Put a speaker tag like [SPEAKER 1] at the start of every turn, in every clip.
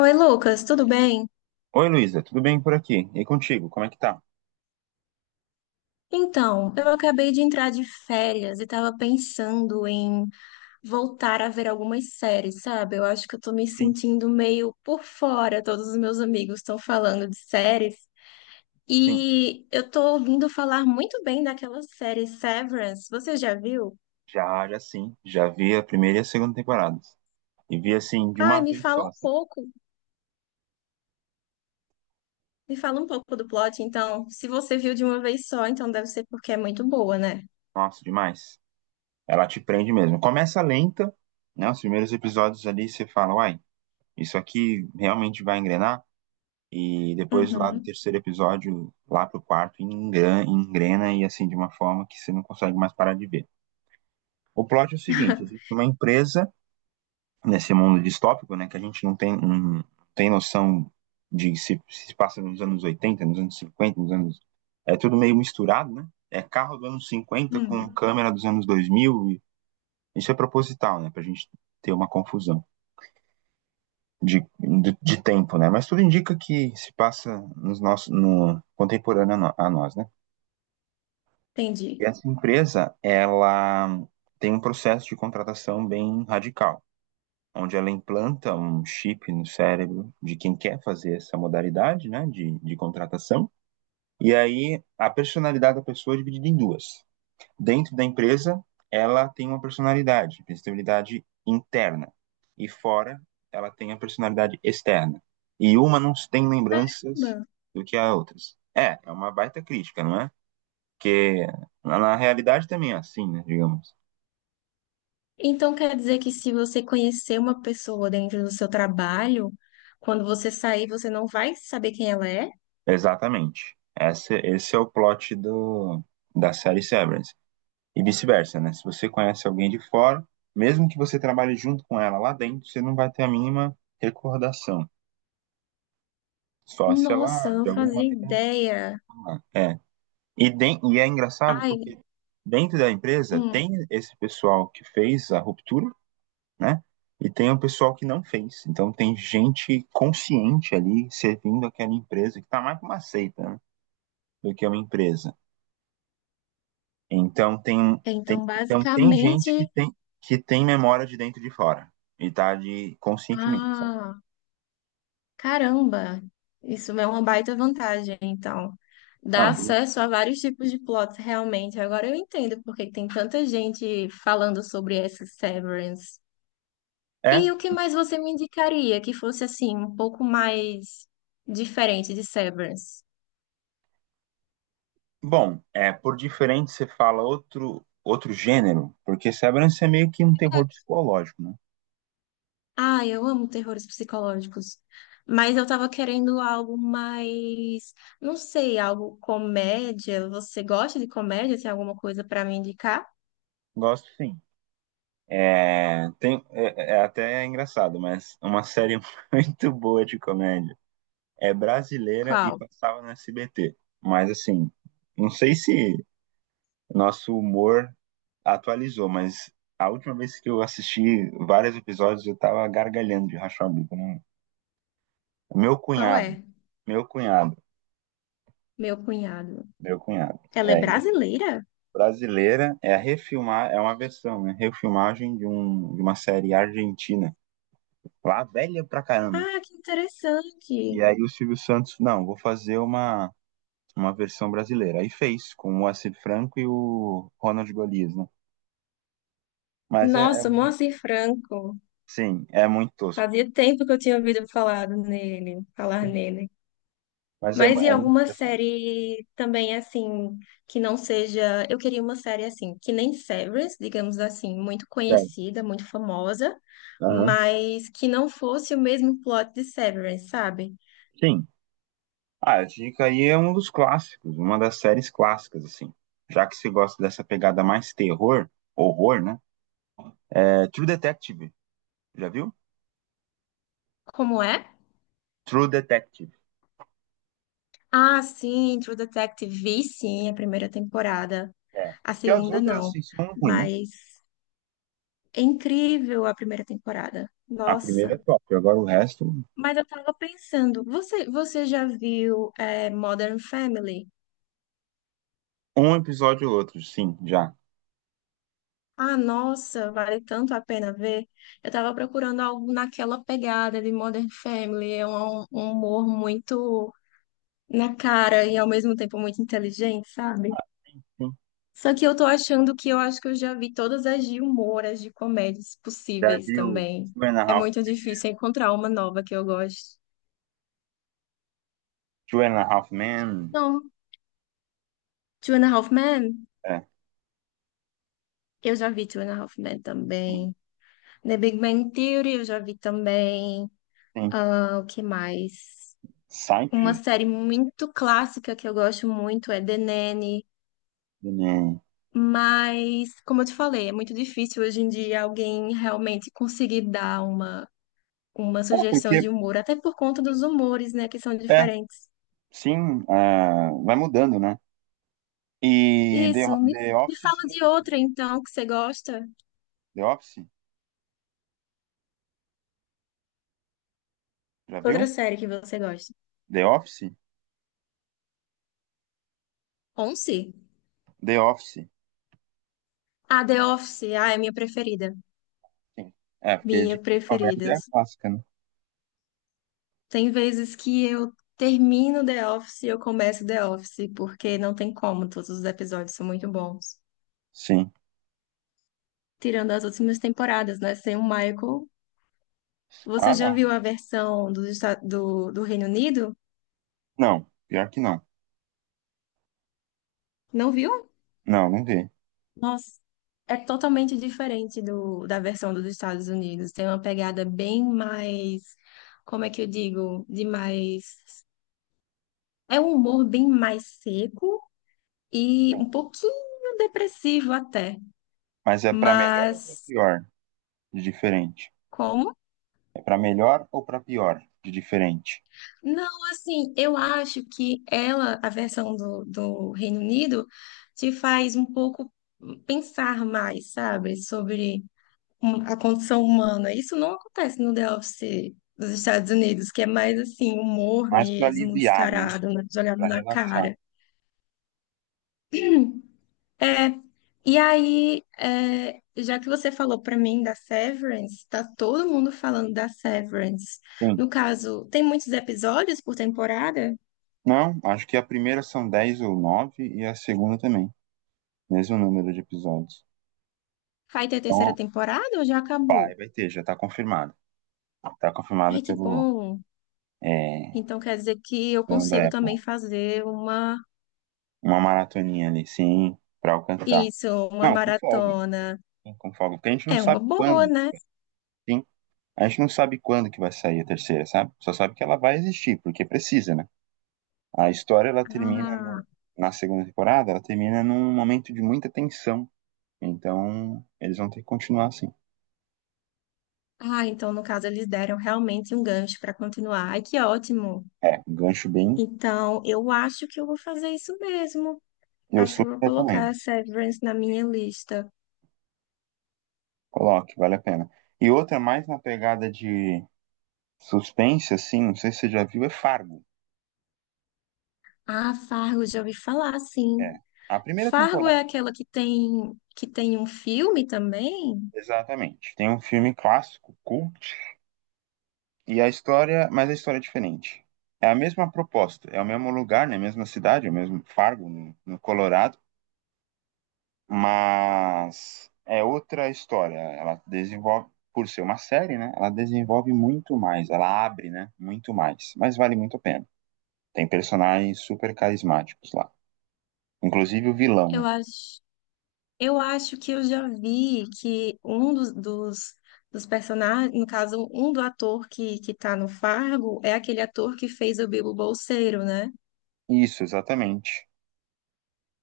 [SPEAKER 1] Oi, Lucas, tudo bem?
[SPEAKER 2] Oi, Luísa, tudo bem por aqui? E contigo, como é que tá?
[SPEAKER 1] Então, eu acabei de entrar de férias e estava pensando em voltar a ver algumas séries, sabe? Eu acho que eu tô me
[SPEAKER 2] Sim,
[SPEAKER 1] sentindo meio por fora, todos os meus amigos estão falando de séries
[SPEAKER 2] sim.
[SPEAKER 1] e eu tô ouvindo falar muito bem daquela série Severance. Você já viu?
[SPEAKER 2] Já, já sim. Já vi a primeira e a segunda temporadas. E vi assim, de
[SPEAKER 1] Ai,
[SPEAKER 2] uma
[SPEAKER 1] me
[SPEAKER 2] vez
[SPEAKER 1] fala
[SPEAKER 2] só,
[SPEAKER 1] um
[SPEAKER 2] assim.
[SPEAKER 1] pouco, me fala um pouco do plot, então. Se você viu de uma vez só, então deve ser porque é muito boa, né?
[SPEAKER 2] Nossa, demais. Ela te prende mesmo. Começa lenta, né? Os primeiros episódios ali você fala, uai, isso aqui realmente vai engrenar? E depois lá do
[SPEAKER 1] Uhum.
[SPEAKER 2] terceiro episódio, lá pro quarto, engrena, engrena e assim, de uma forma que você não consegue mais parar de ver. O plot é o seguinte, existe uma empresa nesse mundo distópico, né, que a gente não tem, não tem noção de se passa nos anos 80, nos anos 50, nos anos... É tudo meio misturado, né? É carro dos anos 50 com
[SPEAKER 1] Hum,
[SPEAKER 2] câmera dos anos 2000, e isso é proposital, né, pra gente ter uma confusão de tempo, né? Mas tudo indica que se passa nos nossos, no contemporâneo a nós, né? E
[SPEAKER 1] entendi.
[SPEAKER 2] essa empresa, ela tem um processo de contratação bem radical, onde ela implanta um chip no cérebro de quem quer fazer essa modalidade, né, de contratação. E aí a personalidade da pessoa é dividida em duas. Dentro da empresa, ela tem uma personalidade interna, e fora ela tem a personalidade externa. E uma não tem lembranças do que a outras. É uma baita crítica, não é? Porque na realidade também é assim, né, digamos.
[SPEAKER 1] Então quer dizer que se você conhecer uma pessoa dentro do seu trabalho, quando você sair, você não vai saber quem ela é?
[SPEAKER 2] Exatamente. Esse é o plot da série Severance. E vice-versa, né? Se você conhece alguém de fora, mesmo que você trabalhe junto com ela lá dentro, você não vai ter a mínima recordação. Só se
[SPEAKER 1] Nossa,
[SPEAKER 2] ela,
[SPEAKER 1] eu não
[SPEAKER 2] de alguma
[SPEAKER 1] fazia
[SPEAKER 2] maneira.
[SPEAKER 1] ideia.
[SPEAKER 2] É. E é engraçado
[SPEAKER 1] Ai,
[SPEAKER 2] porque dentro da empresa
[SPEAKER 1] hum.
[SPEAKER 2] tem esse pessoal que fez a ruptura, né? E tem o pessoal que não fez. Então tem gente consciente ali servindo aquela empresa que tá mais pra uma seita, né? Do que uma empresa. Então tem, tem,
[SPEAKER 1] Então
[SPEAKER 2] então tem gente que
[SPEAKER 1] basicamente,
[SPEAKER 2] tem, que tem memória de dentro e de fora. E tá de conscientemente, sabe?
[SPEAKER 1] ah, caramba, isso é uma baita vantagem, então. Dá
[SPEAKER 2] Não, de-
[SPEAKER 1] acesso a vários tipos de plots, realmente. Agora eu entendo porque tem tanta gente falando sobre essa Severance.
[SPEAKER 2] é
[SPEAKER 1] E o que mais você me indicaria que fosse assim, um pouco mais diferente de Severance?
[SPEAKER 2] bom, é, por diferente você fala outro gênero, porque Severance é meio que um terror psicológico, né?
[SPEAKER 1] Ah, eu amo terrores psicológicos. Mas eu tava querendo algo mais, não sei, algo comédia. Você gosta de comédia? Tem alguma coisa pra me indicar?
[SPEAKER 2] Gosto sim. É até engraçado, mas é uma série muito boa de comédia. É brasileira e
[SPEAKER 1] Qual?
[SPEAKER 2] passava no SBT. Mas assim, não sei se nosso humor atualizou, mas a última vez que eu assisti vários episódios, eu tava gargalhando de rachar o bico, né? Meu
[SPEAKER 1] Qual
[SPEAKER 2] cunhado,
[SPEAKER 1] é?
[SPEAKER 2] meu cunhado,
[SPEAKER 1] Meu cunhado.
[SPEAKER 2] meu cunhado.
[SPEAKER 1] Ela é
[SPEAKER 2] É, é engraçado.
[SPEAKER 1] brasileira?
[SPEAKER 2] Brasileira é a refilmar, é uma versão, né? Refilmagem de, um, de uma série argentina, lá velha pra caramba.
[SPEAKER 1] Ah, que
[SPEAKER 2] E
[SPEAKER 1] interessante.
[SPEAKER 2] aí o Silvio Santos, não, vou fazer uma versão brasileira. Aí fez, com o Moacir Franco e o Ronald Golias, né? Mas
[SPEAKER 1] Nossa, Moacir Franco.
[SPEAKER 2] sim, é muito tosco.
[SPEAKER 1] Fazia tempo que eu tinha ouvido falar nele, falar
[SPEAKER 2] Sim.
[SPEAKER 1] nele.
[SPEAKER 2] Mas
[SPEAKER 1] Mas e
[SPEAKER 2] é muito
[SPEAKER 1] alguma
[SPEAKER 2] engraçado.
[SPEAKER 1] série também assim, que não seja. Eu queria uma série assim, que nem Severance, digamos assim, muito
[SPEAKER 2] Sério.
[SPEAKER 1] conhecida, muito famosa,
[SPEAKER 2] Aham.
[SPEAKER 1] mas que não fosse o mesmo plot de Severance, sabe?
[SPEAKER 2] Sim, ah, dica aí é um dos clássicos, uma das séries clássicas, assim. Já que você gosta dessa pegada mais terror, horror, né? É True Detective, já viu?
[SPEAKER 1] Como é?
[SPEAKER 2] True Detective.
[SPEAKER 1] Ah, sim, True Detective vi sim a primeira temporada.
[SPEAKER 2] É.
[SPEAKER 1] A
[SPEAKER 2] E as
[SPEAKER 1] segunda
[SPEAKER 2] outras,
[SPEAKER 1] não.
[SPEAKER 2] assim, são ruins, né?
[SPEAKER 1] Mas é incrível a primeira temporada.
[SPEAKER 2] A primeira é
[SPEAKER 1] Nossa.
[SPEAKER 2] top, agora o resto,
[SPEAKER 1] Mas eu tava pensando, você já viu Modern Family?
[SPEAKER 2] um episódio ou outro, sim, já.
[SPEAKER 1] Ah, nossa, vale tanto a pena ver. Eu tava procurando algo naquela pegada de Modern Family. É um humor muito na cara e ao mesmo tempo muito inteligente, sabe?
[SPEAKER 2] Sim.
[SPEAKER 1] Só que eu tô achando que eu acho que eu já vi todas as de humor, as de comédias
[SPEAKER 2] Já
[SPEAKER 1] possíveis
[SPEAKER 2] viu
[SPEAKER 1] também.
[SPEAKER 2] Two and a
[SPEAKER 1] É
[SPEAKER 2] Half,
[SPEAKER 1] muito difícil encontrar uma nova que eu goste.
[SPEAKER 2] Two and a Half Men?
[SPEAKER 1] Não, Two and a Half Men,
[SPEAKER 2] É,
[SPEAKER 1] eu já vi Two and a Half Men
[SPEAKER 2] sim,
[SPEAKER 1] também. The Big Bang Theory, eu já vi também.
[SPEAKER 2] sim.
[SPEAKER 1] Ah, o que mais? Uma
[SPEAKER 2] Seinfeld?
[SPEAKER 1] série muito clássica que eu gosto muito é The Nanny,
[SPEAKER 2] Né?
[SPEAKER 1] mas, como eu te falei, é muito difícil hoje em dia alguém realmente conseguir dar uma
[SPEAKER 2] É,
[SPEAKER 1] sugestão
[SPEAKER 2] porque,
[SPEAKER 1] de humor, até por conta dos humores, né, que são
[SPEAKER 2] é,
[SPEAKER 1] diferentes.
[SPEAKER 2] sim, ah, vai mudando, né? E The,
[SPEAKER 1] Isso,
[SPEAKER 2] The
[SPEAKER 1] me
[SPEAKER 2] Office,
[SPEAKER 1] fala de
[SPEAKER 2] sim.
[SPEAKER 1] outra, então, que você gosta.
[SPEAKER 2] The Office? Já
[SPEAKER 1] Outra
[SPEAKER 2] viu?
[SPEAKER 1] série que você gosta.
[SPEAKER 2] The Office?
[SPEAKER 1] Once?
[SPEAKER 2] The Office.
[SPEAKER 1] Ah, The Office. Ah, é minha preferida.
[SPEAKER 2] Sim. É, porque
[SPEAKER 1] Minha
[SPEAKER 2] de comédia
[SPEAKER 1] preferida.
[SPEAKER 2] é a clássica, né?
[SPEAKER 1] Tem vezes que eu termino The Office e eu começo The Office, porque não tem como, todos os episódios são muito bons.
[SPEAKER 2] Sim.
[SPEAKER 1] Tirando as últimas temporadas, né? Sem o Michael.
[SPEAKER 2] Ah,
[SPEAKER 1] Você já
[SPEAKER 2] não.
[SPEAKER 1] viu a versão do Reino Unido?
[SPEAKER 2] Não, pior que não.
[SPEAKER 1] Não viu?
[SPEAKER 2] Não, não vi.
[SPEAKER 1] Nossa, é totalmente diferente da versão dos Estados Unidos. Tem uma pegada bem mais, como é que eu digo? De mais. É um humor bem mais seco e
[SPEAKER 2] Sim.
[SPEAKER 1] um pouquinho depressivo até.
[SPEAKER 2] Mas é pra melhor ou pra
[SPEAKER 1] Mas.
[SPEAKER 2] pior de diferente?
[SPEAKER 1] Como?
[SPEAKER 2] É pra melhor ou pra pior de diferente?
[SPEAKER 1] Não, assim, eu acho que ela, a versão do Reino Unido, te faz um pouco pensar mais, sabe, sobre a condição humana. Isso não acontece no The Office dos Estados Unidos, que é mais assim, humor
[SPEAKER 2] Mais pra
[SPEAKER 1] mesmo,
[SPEAKER 2] aliviar, né?
[SPEAKER 1] descarado, né, jogado
[SPEAKER 2] Pra
[SPEAKER 1] na
[SPEAKER 2] relaxar.
[SPEAKER 1] cara. É. E aí, é, já que você falou pra mim da Severance, tá todo mundo falando da Severance.
[SPEAKER 2] Sim.
[SPEAKER 1] No caso, tem muitos episódios por temporada?
[SPEAKER 2] Não, acho que a primeira são 10 ou 9 e a segunda também. Mesmo número de episódios.
[SPEAKER 1] Vai ter terceira
[SPEAKER 2] Então,
[SPEAKER 1] temporada ou já
[SPEAKER 2] vai,
[SPEAKER 1] acabou?
[SPEAKER 2] vai ter, já tá confirmado. Tá confirmada
[SPEAKER 1] Ai, que
[SPEAKER 2] pelo,
[SPEAKER 1] bom.
[SPEAKER 2] é,
[SPEAKER 1] Então quer dizer que eu
[SPEAKER 2] dono da
[SPEAKER 1] consigo também
[SPEAKER 2] Apple.
[SPEAKER 1] fazer
[SPEAKER 2] Uma maratoninha ali, sim, pra alcançar.
[SPEAKER 1] isso, uma
[SPEAKER 2] Não, com folga.
[SPEAKER 1] maratona.
[SPEAKER 2] Sim, com folga. Porque a gente não
[SPEAKER 1] É uma
[SPEAKER 2] sabe
[SPEAKER 1] boa,
[SPEAKER 2] quando,
[SPEAKER 1] né?
[SPEAKER 2] sim. A gente não sabe quando que vai sair a terceira, sabe? Só sabe que ela vai existir, porque precisa, né? A história, ela termina
[SPEAKER 1] Ah,
[SPEAKER 2] na segunda temporada, ela termina num momento de muita tensão. Então, eles vão ter que continuar assim.
[SPEAKER 1] ah, então no caso eles deram realmente um gancho para continuar. Ai, que ótimo.
[SPEAKER 2] É, um gancho bem.
[SPEAKER 1] Então eu acho que eu vou fazer isso mesmo.
[SPEAKER 2] Eu
[SPEAKER 1] Acho que
[SPEAKER 2] super
[SPEAKER 1] eu vou
[SPEAKER 2] recomendo.
[SPEAKER 1] colocar Severance na minha lista.
[SPEAKER 2] Coloque, vale a pena. E outra mais na pegada de suspense, assim, não sei se você já viu, é Fargo.
[SPEAKER 1] Ah, Fargo, já ouvi falar,
[SPEAKER 2] É.
[SPEAKER 1] sim.
[SPEAKER 2] A primeira
[SPEAKER 1] Fargo é
[SPEAKER 2] temporada.
[SPEAKER 1] aquela que tem um filme também?
[SPEAKER 2] Exatamente. Tem um filme clássico, cult, e a história, mas a história é diferente. É a mesma proposta, é o mesmo lugar, né? Mesma cidade, é o mesmo Fargo, no, no Colorado, mas é outra história. Ela desenvolve, por ser uma série, né? Ela desenvolve muito mais, ela abre, né? Muito mais, mas vale muito a pena. Tem personagens super carismáticos lá, inclusive o vilão,
[SPEAKER 1] Eu
[SPEAKER 2] né?
[SPEAKER 1] acho. Eu acho que eu já vi que um dos personagens, no caso, um do ator que tá no Fargo é aquele ator que fez o Bilbo Bolseiro, né?
[SPEAKER 2] Isso, exatamente.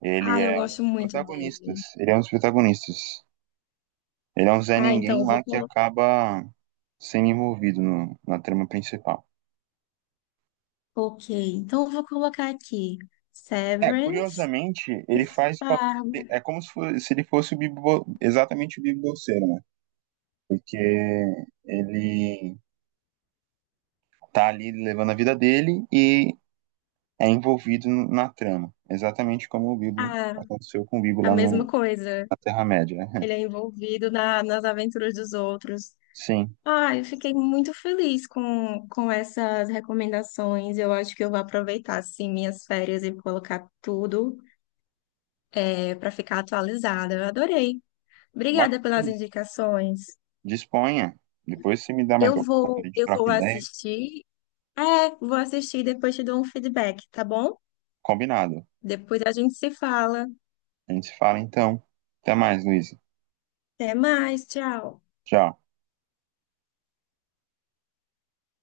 [SPEAKER 2] Ele
[SPEAKER 1] Ah, eu
[SPEAKER 2] é um
[SPEAKER 1] gosto
[SPEAKER 2] dos
[SPEAKER 1] muito
[SPEAKER 2] protagonistas.
[SPEAKER 1] dele.
[SPEAKER 2] Ele é um dos protagonistas. Ele é um Zé
[SPEAKER 1] Ah, então
[SPEAKER 2] Ninguém
[SPEAKER 1] eu vou
[SPEAKER 2] lá que
[SPEAKER 1] colocar.
[SPEAKER 2] acaba sendo envolvido na trama principal.
[SPEAKER 1] Ok, então eu vou colocar aqui
[SPEAKER 2] É,
[SPEAKER 1] Severance
[SPEAKER 2] curiosamente,
[SPEAKER 1] e
[SPEAKER 2] ele faz pa-
[SPEAKER 1] Fargo.
[SPEAKER 2] é como se, fo- se ele fosse o bibo, exatamente o Bibo Bolseiro, né? Porque ele tá ali levando a vida dele e é envolvido na trama, exatamente como o Bibo
[SPEAKER 1] Ah,
[SPEAKER 2] aconteceu com o Bibo
[SPEAKER 1] a
[SPEAKER 2] lá
[SPEAKER 1] mesma coisa.
[SPEAKER 2] na Terra-média. né?
[SPEAKER 1] Ele é envolvido nas aventuras dos outros.
[SPEAKER 2] Sim,
[SPEAKER 1] Ah, eu fiquei muito feliz com essas recomendações. Eu acho que eu vou aproveitar, assim, minhas férias e colocar tudo é, para ficar atualizada. Eu adorei.
[SPEAKER 2] mas
[SPEAKER 1] Obrigada pelas
[SPEAKER 2] sim,
[SPEAKER 1] indicações.
[SPEAKER 2] disponha. Depois você me dá mais opção, a gente
[SPEAKER 1] Eu
[SPEAKER 2] troca
[SPEAKER 1] vou
[SPEAKER 2] ideia.
[SPEAKER 1] assistir. É, vou assistir e depois te dou um feedback, tá bom?
[SPEAKER 2] Combinado.
[SPEAKER 1] Depois a gente se fala.
[SPEAKER 2] A gente se fala então. Até mais, Luiz.
[SPEAKER 1] Até mais, tchau.
[SPEAKER 2] Tchau.